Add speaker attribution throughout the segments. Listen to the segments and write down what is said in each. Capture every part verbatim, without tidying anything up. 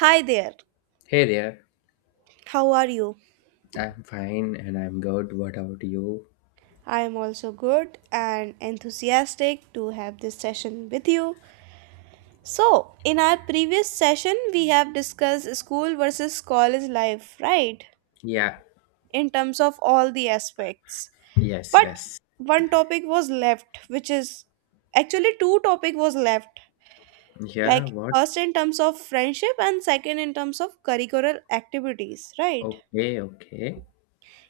Speaker 1: Hi there,
Speaker 2: Hey there,
Speaker 1: how are you?
Speaker 2: I'm fine and I'm good. What about you?
Speaker 1: I am also good and enthusiastic to have this session with you. So, in our previous session, we have discussed school versus college life, right?
Speaker 2: Yeah,
Speaker 1: In terms of all the aspects.
Speaker 2: yes,
Speaker 1: But
Speaker 2: yes.
Speaker 1: one topic was left, which is actually two topic was left.
Speaker 2: Yeah,
Speaker 1: Like
Speaker 2: what?
Speaker 1: first in terms of friendship and second in terms of curricular activities, right?
Speaker 2: Okay, okay.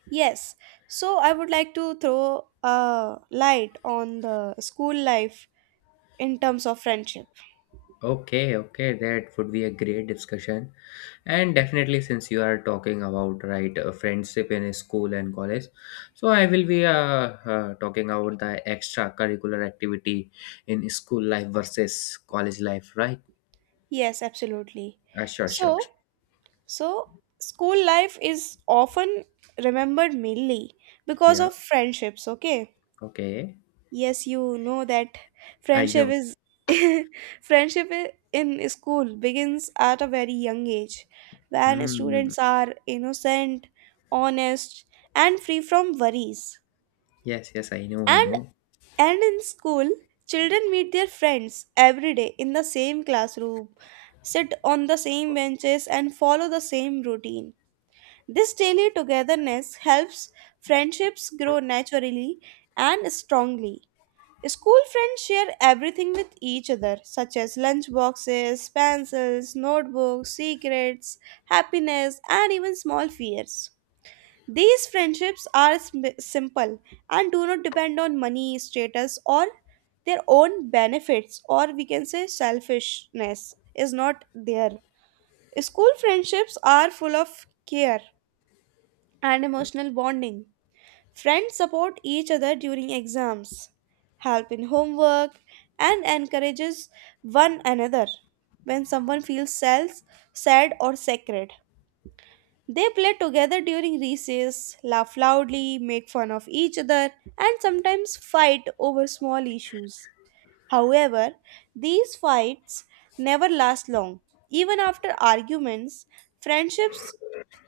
Speaker 1: Yes, so I would like to throw a light on the school life in terms of friendship.
Speaker 2: Okay, okay, that would be a great discussion. And definitely, since you are talking about right uh, friendship in school and college, so I will be uh, uh, talking about the extracurricular activity in school life versus college life, right?
Speaker 1: Yes, absolutely.
Speaker 2: Uh, sure, sure.
Speaker 1: So, so school life is often remembered mainly because
Speaker 2: Yeah,
Speaker 1: of friendships, okay?
Speaker 2: okay.
Speaker 1: Yes, you know that
Speaker 2: I
Speaker 1: friendship
Speaker 2: know.
Speaker 1: is friendship i- in school begins at a very young age when
Speaker 2: Hmm.
Speaker 1: students are innocent, honest, and free from worries.
Speaker 2: Yes, yes, I know, I
Speaker 1: And
Speaker 2: know.
Speaker 1: And in school, children meet their friends every day in the same classroom, sit on the same benches, and follow the same routine. This daily togetherness helps friendships grow naturally and strongly. School friends share everything with each other, such as lunch boxes, pencils, notebooks, secrets, happiness, and even small fears. These friendships are sm- simple and do not depend on money, status, or their own benefits, or we can say selfishness is not there. School friendships are full of care and emotional bonding. Friends support each other during exams, help in homework, and encourages one another when someone feels self, sad, or sacred. They play together during recess, laugh loudly, make fun of each other, and sometimes fight over small issues. However, these fights never last long. Even after arguments, friendships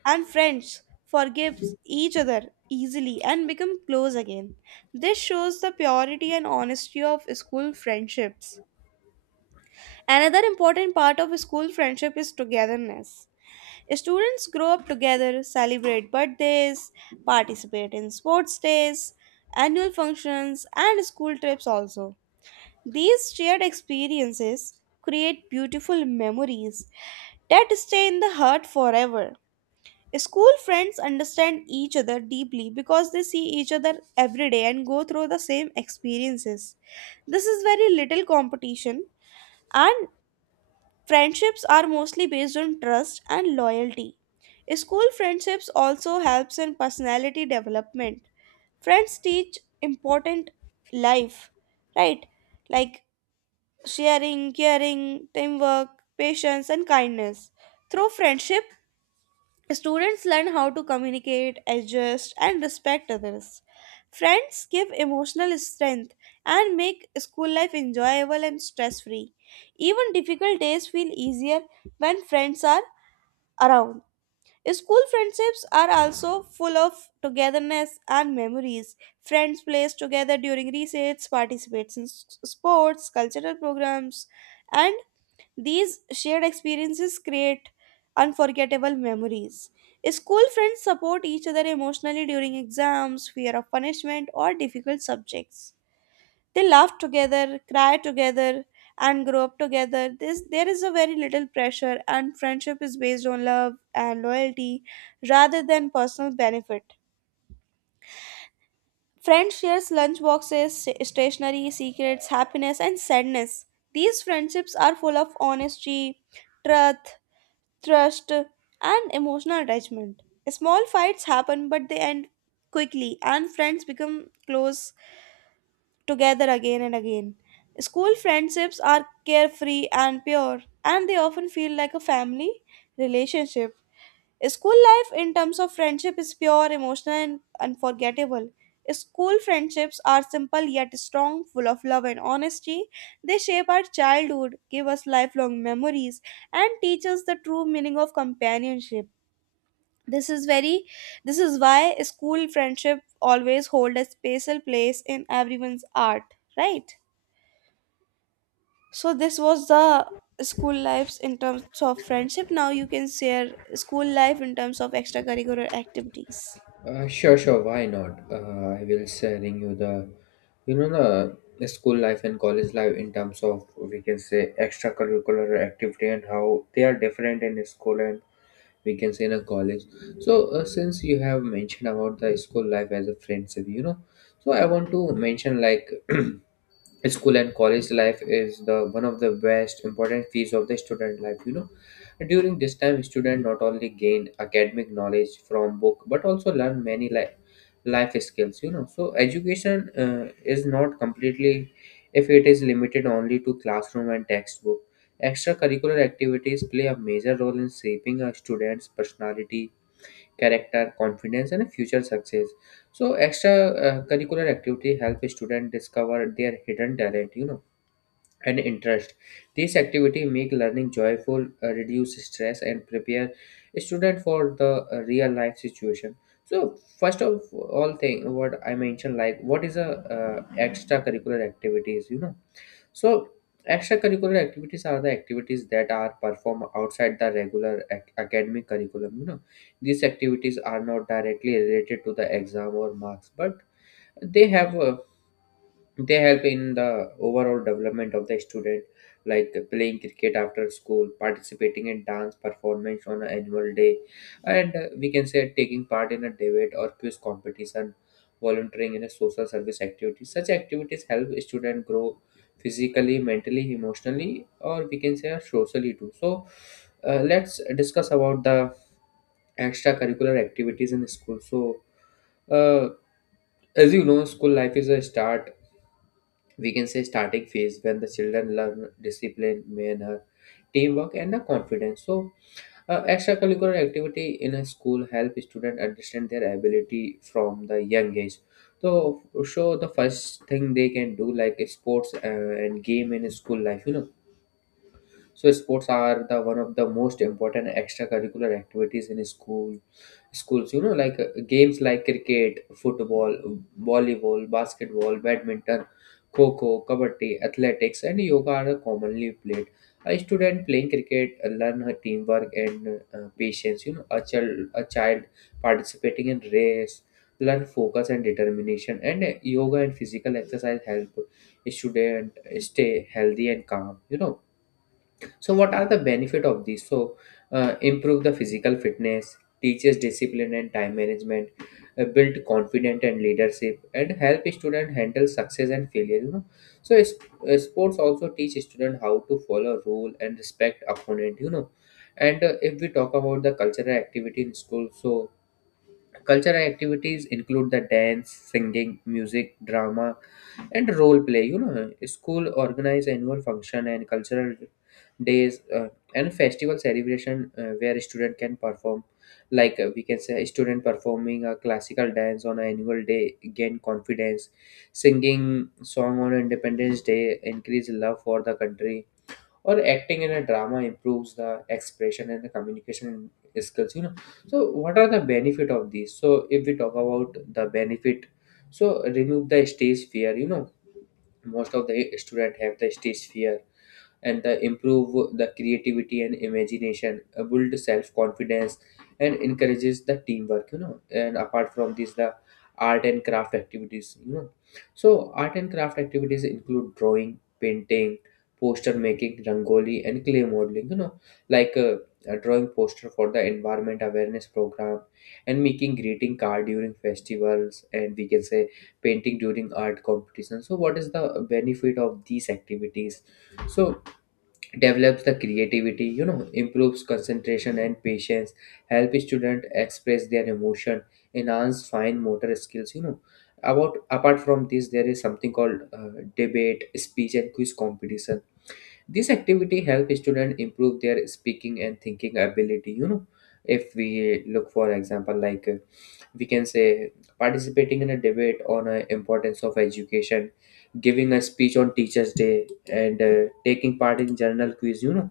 Speaker 1: and friends forgive each other easily and become close again. This shows the purity and honesty of school friendships. Another important part of school friendship is togetherness. Students grow up together, celebrate birthdays, participate in sports days, annual functions, and school trips also. These shared experiences create beautiful memories that stay in the heart forever. School friends understand each other deeply because they see each other every day and go through the same experiences. This is very little competition, and friendships are mostly based on trust and loyalty. School friendships also helps in personality development. Friends teach important life, right? Like sharing, caring, teamwork, patience and kindness. Through friendship, students learn how to communicate, adjust, and respect others. Friends give emotional strength and make school life enjoyable and stress free. Even difficult days feel easier when friends are around. School friendships are also full of togetherness and memories. Friends play together during recess, participate in s- sports, cultural programs, and these shared experiences create unforgettable memories. School friends support each other emotionally during exams, fear of punishment, or difficult subjects. They laugh together, cry together, and grow up together. This, there is a very little pressure, and friendship is based on love and loyalty rather than personal benefit. Friends shares lunch boxes, sta- stationery, secrets, happiness, and sadness. These friendships are full of honesty, truth, trust, and emotional attachment. Small fights happen, but they end quickly, and friends become close together again and again. School friendships are carefree and pure, and they often feel like a family relationship. School life, in terms of friendship, is pure, emotional, and unforgettable. School friendships are simple yet strong, full of love and honesty. They shape our childhood, give us lifelong memories, and teach us the true meaning of companionship. This is very this is why school friendship always hold a special place in everyone's heart, right? So this was the school lives in terms of friendship. Now you can share school life in terms of extracurricular activities.
Speaker 2: Uh, sure, sure. Why not? Uh, I will sharing you the, you know, the the school life and college life in terms of, we can say, extracurricular activity, and how they are different in school and, we can say, in a college. So uh, since you have mentioned about the school life as a friendship, you know, so I want to mention like. School and college life is the one of the best important phase of the student life, you know. During this time student not only gain academic knowledge from book but also learn many life life skills, you know. So education uh, is not completely, if it is limited only to classroom and textbook. Extracurricular activities play a major role in shaping a student's personality, character, confidence, and future success. So extra uh, curricular activity help students discover their hidden talent, you know, and interest. These activity make learning joyful, uh, reduce stress, and prepare student for the uh, real life situation. So first of all thing what I mentioned like, what is a uh, extracurricular activities, you know? So, extracurricular activities are the activities that are performed outside the regular ac- academic curriculum. You know, these activities are not directly related to the exam or marks, but they have a they help in the overall development of the student, like playing cricket after school, participating in dance performance on an annual day, and, uh, we can say, taking part in a debate or quiz competition, volunteering in a social service activity. Such activities help student grow physically, mentally, emotionally, or we can say uh, socially too. So uh, let's discuss about the extracurricular activities in school. So uh, as you know, school life is a start, we can say starting phase, when the children learn discipline, manner, teamwork, and the confidence. So uh, extracurricular activity in a school help students understand their ability from the young age. So show the first thing they can do like sports uh, and game in school life, you know. So sports are the one of the most important extracurricular activities in school schools. You know, like uh, games like cricket, football, volleyball, basketball, badminton, kho-kho, kabaddi, athletics, and yoga are commonly played. A student playing cricket uh, learn her teamwork and uh, patience. You know, a child a child participating in race learn focus and determination. And uh, yoga and physical exercise help a student stay healthy and calm. You know, so what are the benefit of these? So uh, improve the physical fitness, teaches discipline and time management, uh, build confidence and leadership, and help student handle success and failure. You know, so it's, uh, sports also teach student how to follow rule and respect opponent. You know, and uh, if we talk about the cultural activity in school, so cultural activities include the dance, singing, music, drama, and role play. You know, school organize annual function and cultural days, uh, and festival celebration, uh, where student can perform. Like uh, we can say, a student performing a classical dance on an annual day gain confidence. Singing song on Independence Day increase love for the country, or acting in a drama improves the expression and the communication skills, you know. So what are the benefit of these? So if we talk about the benefit, so remove the stage fear, you know, most of the student have the stage fear, and the improve the creativity and imagination, uh, build self-confidence and encourages the teamwork, you know. And apart from this, the art and craft activities, you know. So art and craft activities include drawing, painting, poster making, rangoli, and clay modeling, you know. Like uh, uh, drawing poster for the environment awareness program, and making greeting card during festivals, and we can say painting during art competition. So what is the benefit of these activities? So develops the creativity, you know, improves concentration and patience, help student express their emotion, enhance fine motor skills, you know. About apart from this, there is something called uh, debate, speech, and quiz competition. This activity help student improve their speaking and thinking ability, you know. If we look for example, like uh, we can say, participating in a debate on uh, importance of education, giving a speech on teachers day, and uh, taking part in journal quiz, you know.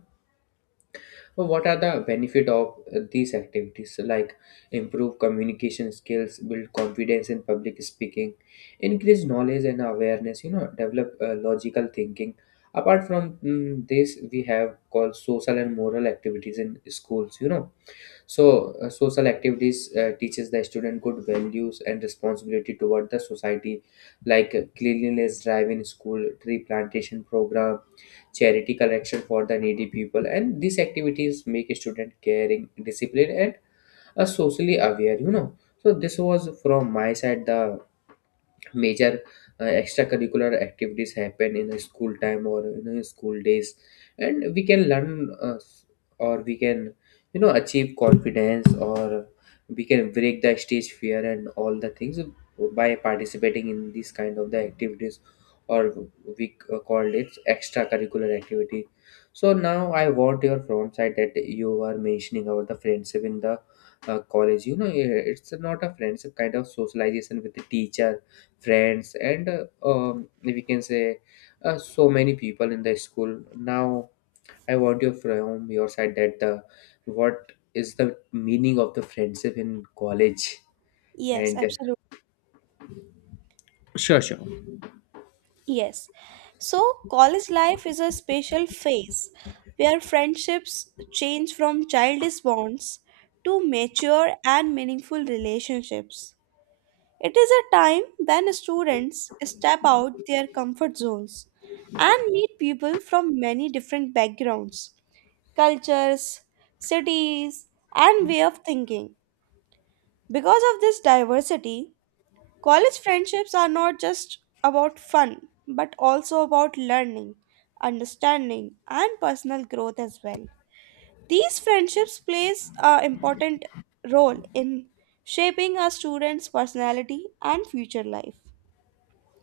Speaker 2: But what are the benefit of uh, these activities, like improve communication skills, build confidence in public speaking, increase knowledge and awareness, you know, develop uh, logical thinking. Apart from mm, this, we have called social and moral activities in schools, you know. So, uh, social activities uh, teaches the student good values and responsibility toward the society, like uh, cleanliness drive in school, tree plantation program, charity collection for the needy people, and these activities make a student caring, disciplined, and uh, socially aware. You know. So this was from my side the major uh, extracurricular activities happen in a school time or in a school days, and we can learn uh, or we can, you know, achieve confidence or we can break the stage fear and all the things by participating in these kind of the activities, or we uh, called it extracurricular activity. So now I want your front side that you are mentioning about the friendship in the uh, college, you know. It's not a friendship kind of socialization with the teacher, friends, and uh, um, we can say uh, so many people in the school. Now I want you from your side that uh, what is the meaning of the friendship in college,
Speaker 1: Yes,
Speaker 2: and
Speaker 1: absolutely. Yes. So, college life is a special phase where friendships change from childish bonds to mature and meaningful relationships. It is a time when students step out their comfort zones and meet people from many different backgrounds, cultures, cities, and way of thinking. Because of this diversity, college friendships are not just about fun, but also about learning, understanding, and personal growth as well. These friendships plays an important role in shaping a student's personality and future life.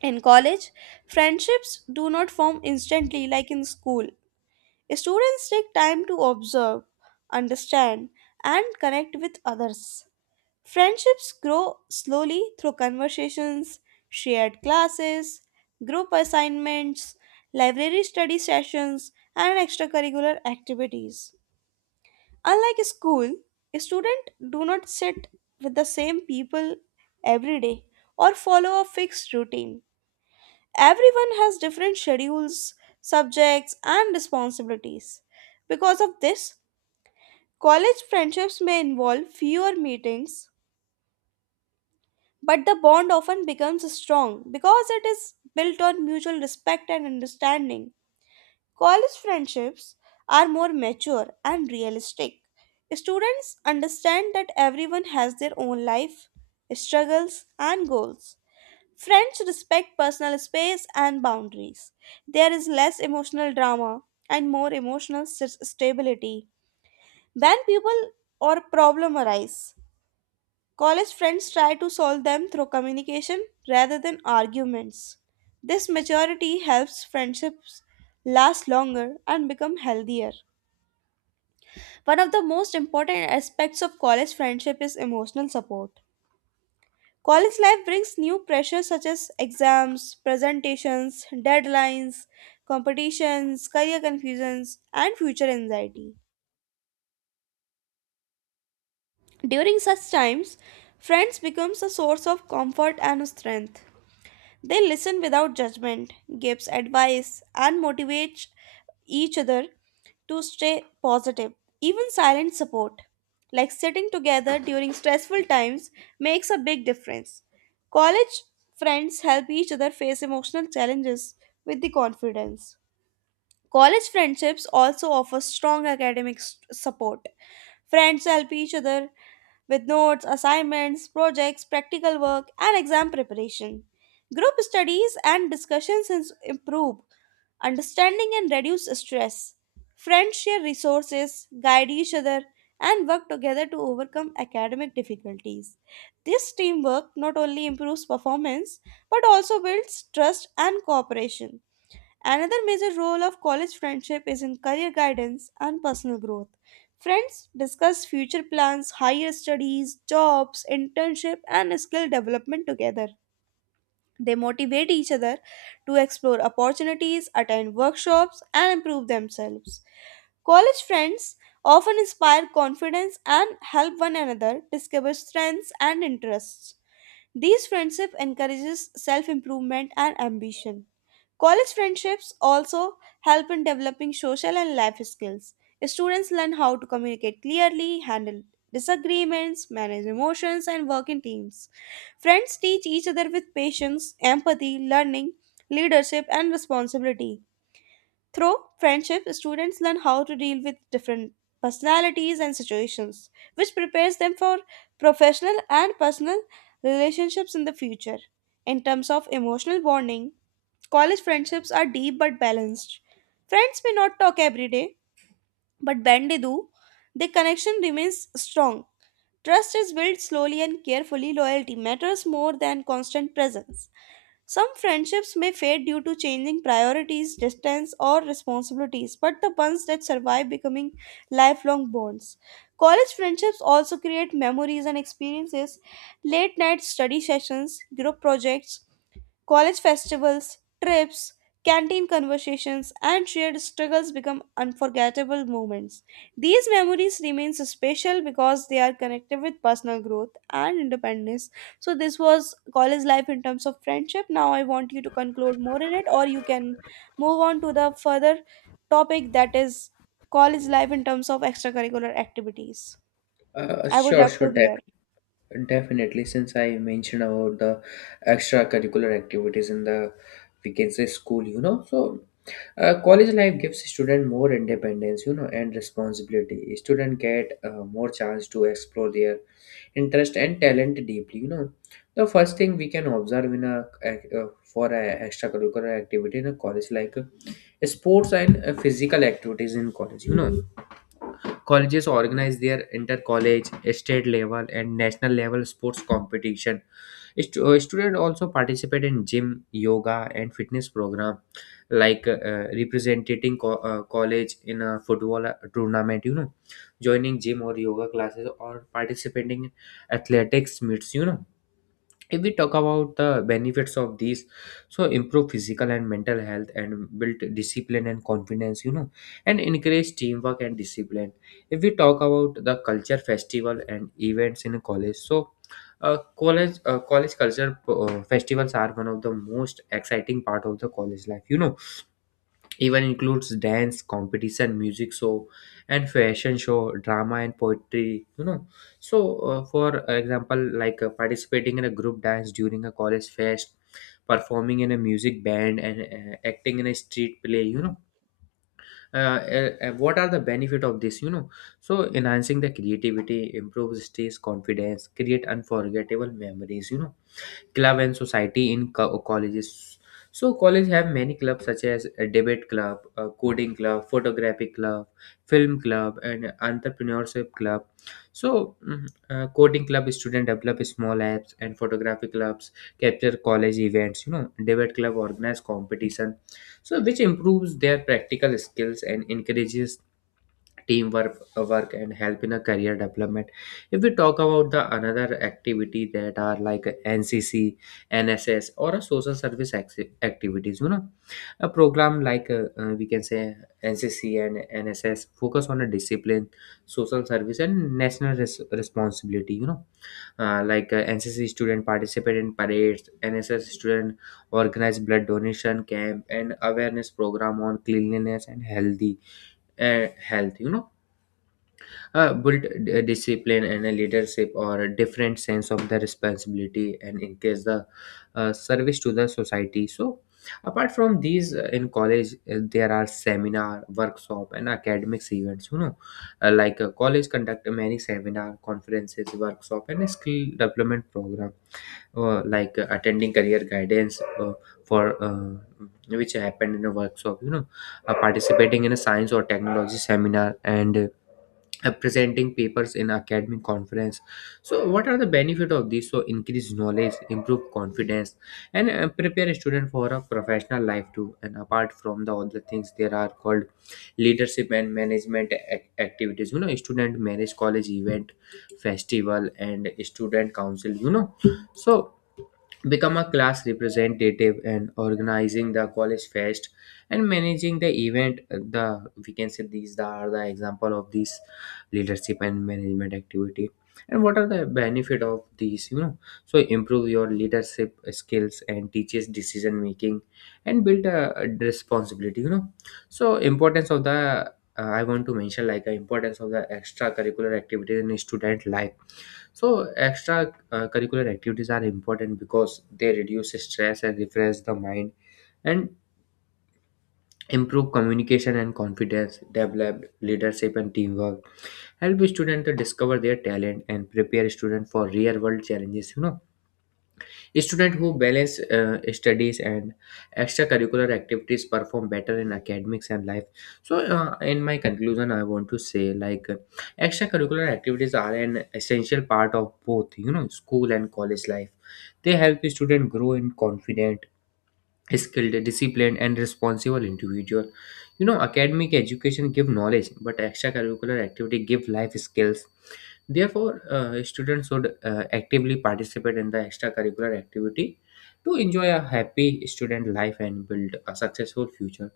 Speaker 1: In college, friendships do not form instantly like in school. Students take time to observe, understand, and connect with others. Friendships grow slowly through conversations, shared classes, group assignments, library study sessions, and extracurricular activities. Unlike school, students do not sit with the same people every day or follow a fixed routine. Everyone has different schedules, subjects, and responsibilities. Because of this, college friendships may involve fewer meetings, but the bond often becomes strong because it is built on mutual respect and understanding. College friendships are more mature and realistic. Students understand that everyone has their own life, struggles, and goals. Friends respect personal space and boundaries. There is less emotional drama and more emotional s- stability. When people or problem arise, college friends try to solve them through communication rather than arguments. This maturity helps friendships last longer and become healthier. One of the most important aspects of college friendship is emotional support. College life brings new pressures such as exams, presentations, deadlines, competitions, career confusions, and future anxiety. During such times, friends becomes a source of comfort and strength. They listen without judgment, gives advice, and motivates each other to stay positive. Even silent support, like sitting together during stressful times, makes a big difference. College friends help each other face emotional challenges with the confidence. College friendships also offer strong academic s- support. Friends help each other with notes, assignments, projects, practical work, and exam preparation. Group studies and discussions ins- improve understanding and reduce stress. Friends share resources, guide each other, and work together to overcome academic difficulties. This teamwork not only improves performance but also builds trust and cooperation. Another major role of college friendship is in career guidance and personal growth. Friends discuss future plans, higher studies, jobs, internship, and skill development together. They motivate each other to explore opportunities, attend workshops, and improve themselves. College friends often inspire confidence and help one another discover strengths and interests. These friendship encourages self-improvement and ambition. College friendships also help in developing social and life skills. Students learn how to communicate clearly, handle disagreements, manage emotions, and work in teams. Friends teach each other with patience, empathy, learning, leadership, and responsibility. Through friendship, students learn how to deal with different personalities and situations, which prepares them for professional and personal relationships in the future. In terms of emotional bonding, college friendships are deep but balanced. Friends may not talk every day, but when they do, the connection remains strong. Trust is built slowly and carefully. Loyalty matters more than constant presence. Some friendships may fade due to changing priorities, distance, or responsibilities, but the ones that survive becoming lifelong bonds. College friendships also create memories and experiences, late night study sessions, group projects, college festivals, trips, canteen conversations, and shared struggles become unforgettable moments. These memories remain special because they are connected with personal growth and independence. So, this was college life in terms of friendship. Now, I want you to conclude more in it, or you can move on to the further topic that is college life in terms of extracurricular activities.
Speaker 2: uh,
Speaker 1: I would
Speaker 2: sure,
Speaker 1: love to
Speaker 2: sure.
Speaker 1: hear.
Speaker 2: Definitely, since I mentioned about the extracurricular activities in the, we can say, school, you know, so uh, college life gives student more independence, you know, and responsibility. Student get uh, more chance to explore their interest and talent deeply. You know, the first thing we can observe in a uh, for a extracurricular activity in a college, like uh, sports and uh, physical activities in college. You know, colleges organize their inter-college, state level, and national level sports competition. Stu- uh, students also participate in gym, yoga, and fitness program, like uh, uh, representing co- uh, college in a football uh, tournament. You know, joining gym or yoga classes, or participating in athletics meets. You know, if we talk about the benefits of these, so improve physical and mental health, and build discipline and confidence, you know, and encourage teamwork and discipline. If we talk about the culture festival and events in college, so uh, college uh, college culture uh, festivals are one of the most exciting part of the college life, you know. Even includes dance competition, music show and fashion show, drama and poetry, you know. So uh, for example, like uh, participating in a group dance during a college fest, performing in a music band, and uh, acting in a street play, you know. uh, uh, uh, what are the benefit of this, you know? So enhancing the creativity, improves stress confidence, create unforgettable memories, you know. Club and society in co- colleges, so college have many clubs such as a debate club, a coding club, photography club, film club, and entrepreneurship club. So mm, uh, coding club student develop small apps, and photography clubs capture college events, you know. Debate club organize competition, so which improves their practical skills and encourages teamwork work and help in a career development. If we talk about the another activity that are like N C C, N S S, or a social service acti- activities, you know, a program like uh, uh, we can say, N C C and N S S focus on a discipline, social service, and national res- responsibility, you know. Uh, like uh, N C C student participate in parades, N S S student organize blood donation camp and awareness program on cleanliness and healthy uh, health, you know. Uh, build d- discipline and a leadership, or a different sense of the responsibility, and in case the uh, service to the society. So apart from these, uh, in college, uh, there are seminar, workshop, and academics events, you know. Uh, like uh, college conduct many seminar, conferences, workshop, and a skill development program. Uh, like uh, attending career guidance, uh, for uh, which happened in a workshop, you know, uh, participating in a science or technology seminar, and uh, uh, presenting papers in academic conference. So what are the benefit of this? So increase knowledge, improve confidence, and uh, prepare a student for a professional life too. And apart from the other things, there are called leadership and management ac- activities, you know. Student manage college event, festival, and student council, you know. So become a class representative and organizing the college fest and managing the event, uh, the we can say these the- are the example of these leadership and management activity. And what are the benefit of these, you know? So improve your leadership skills and teaches decision making, and build a responsibility, you know. So importance of the, uh, I want to mention like the importance of the extracurricular activities in student life. So extra uh, curricular activities are important because they reduce stress and refresh the mind, and improve communication and confidence, develop leadership and teamwork, help students to discover their talent, and prepare students for real world challenges, you know. Students who balance uh, studies and extracurricular activities perform better in academics and life. So, uh, in my conclusion, I want to say like uh, extracurricular activities are an essential part of both, you know, school and college life. They help students grow in confident, skilled, disciplined, and responsible individual. You know, academic education give knowledge, but extracurricular activity give life skills. Therefore, uh, students should uh, actively participate in the extracurricular activity to enjoy a happy student life and build a successful future.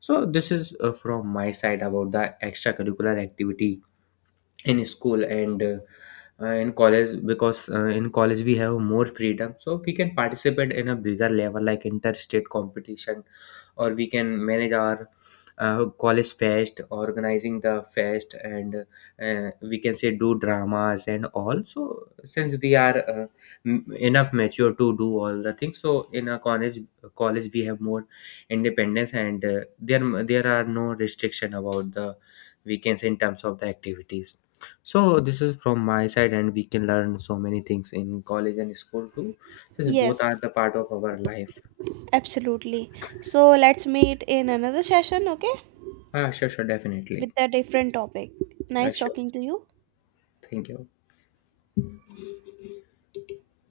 Speaker 2: So, this is uh, from my side about the extracurricular activity in school and uh, uh, in college. Because uh, in college we have more freedom, so we can participate in a bigger level like interstate competition, or we can manage our uh, college fest, organizing the fest and uh, we can say do dramas and all. So since we are uh, m- enough mature to do all the things, so in a college college we have more independence, and uh, there there are no restriction about the weekends in terms of the activities. So this is from my side, and we can learn so many things in college and school too, since
Speaker 1: Yes,
Speaker 2: both are the part of our life.
Speaker 1: absolutely. So, let's meet in another session, okay?
Speaker 2: Ah, sure, sure, definitely.
Speaker 1: With a different topic.
Speaker 2: Ah,
Speaker 1: Nice
Speaker 2: sure.
Speaker 1: talking to you.
Speaker 2: Thank you.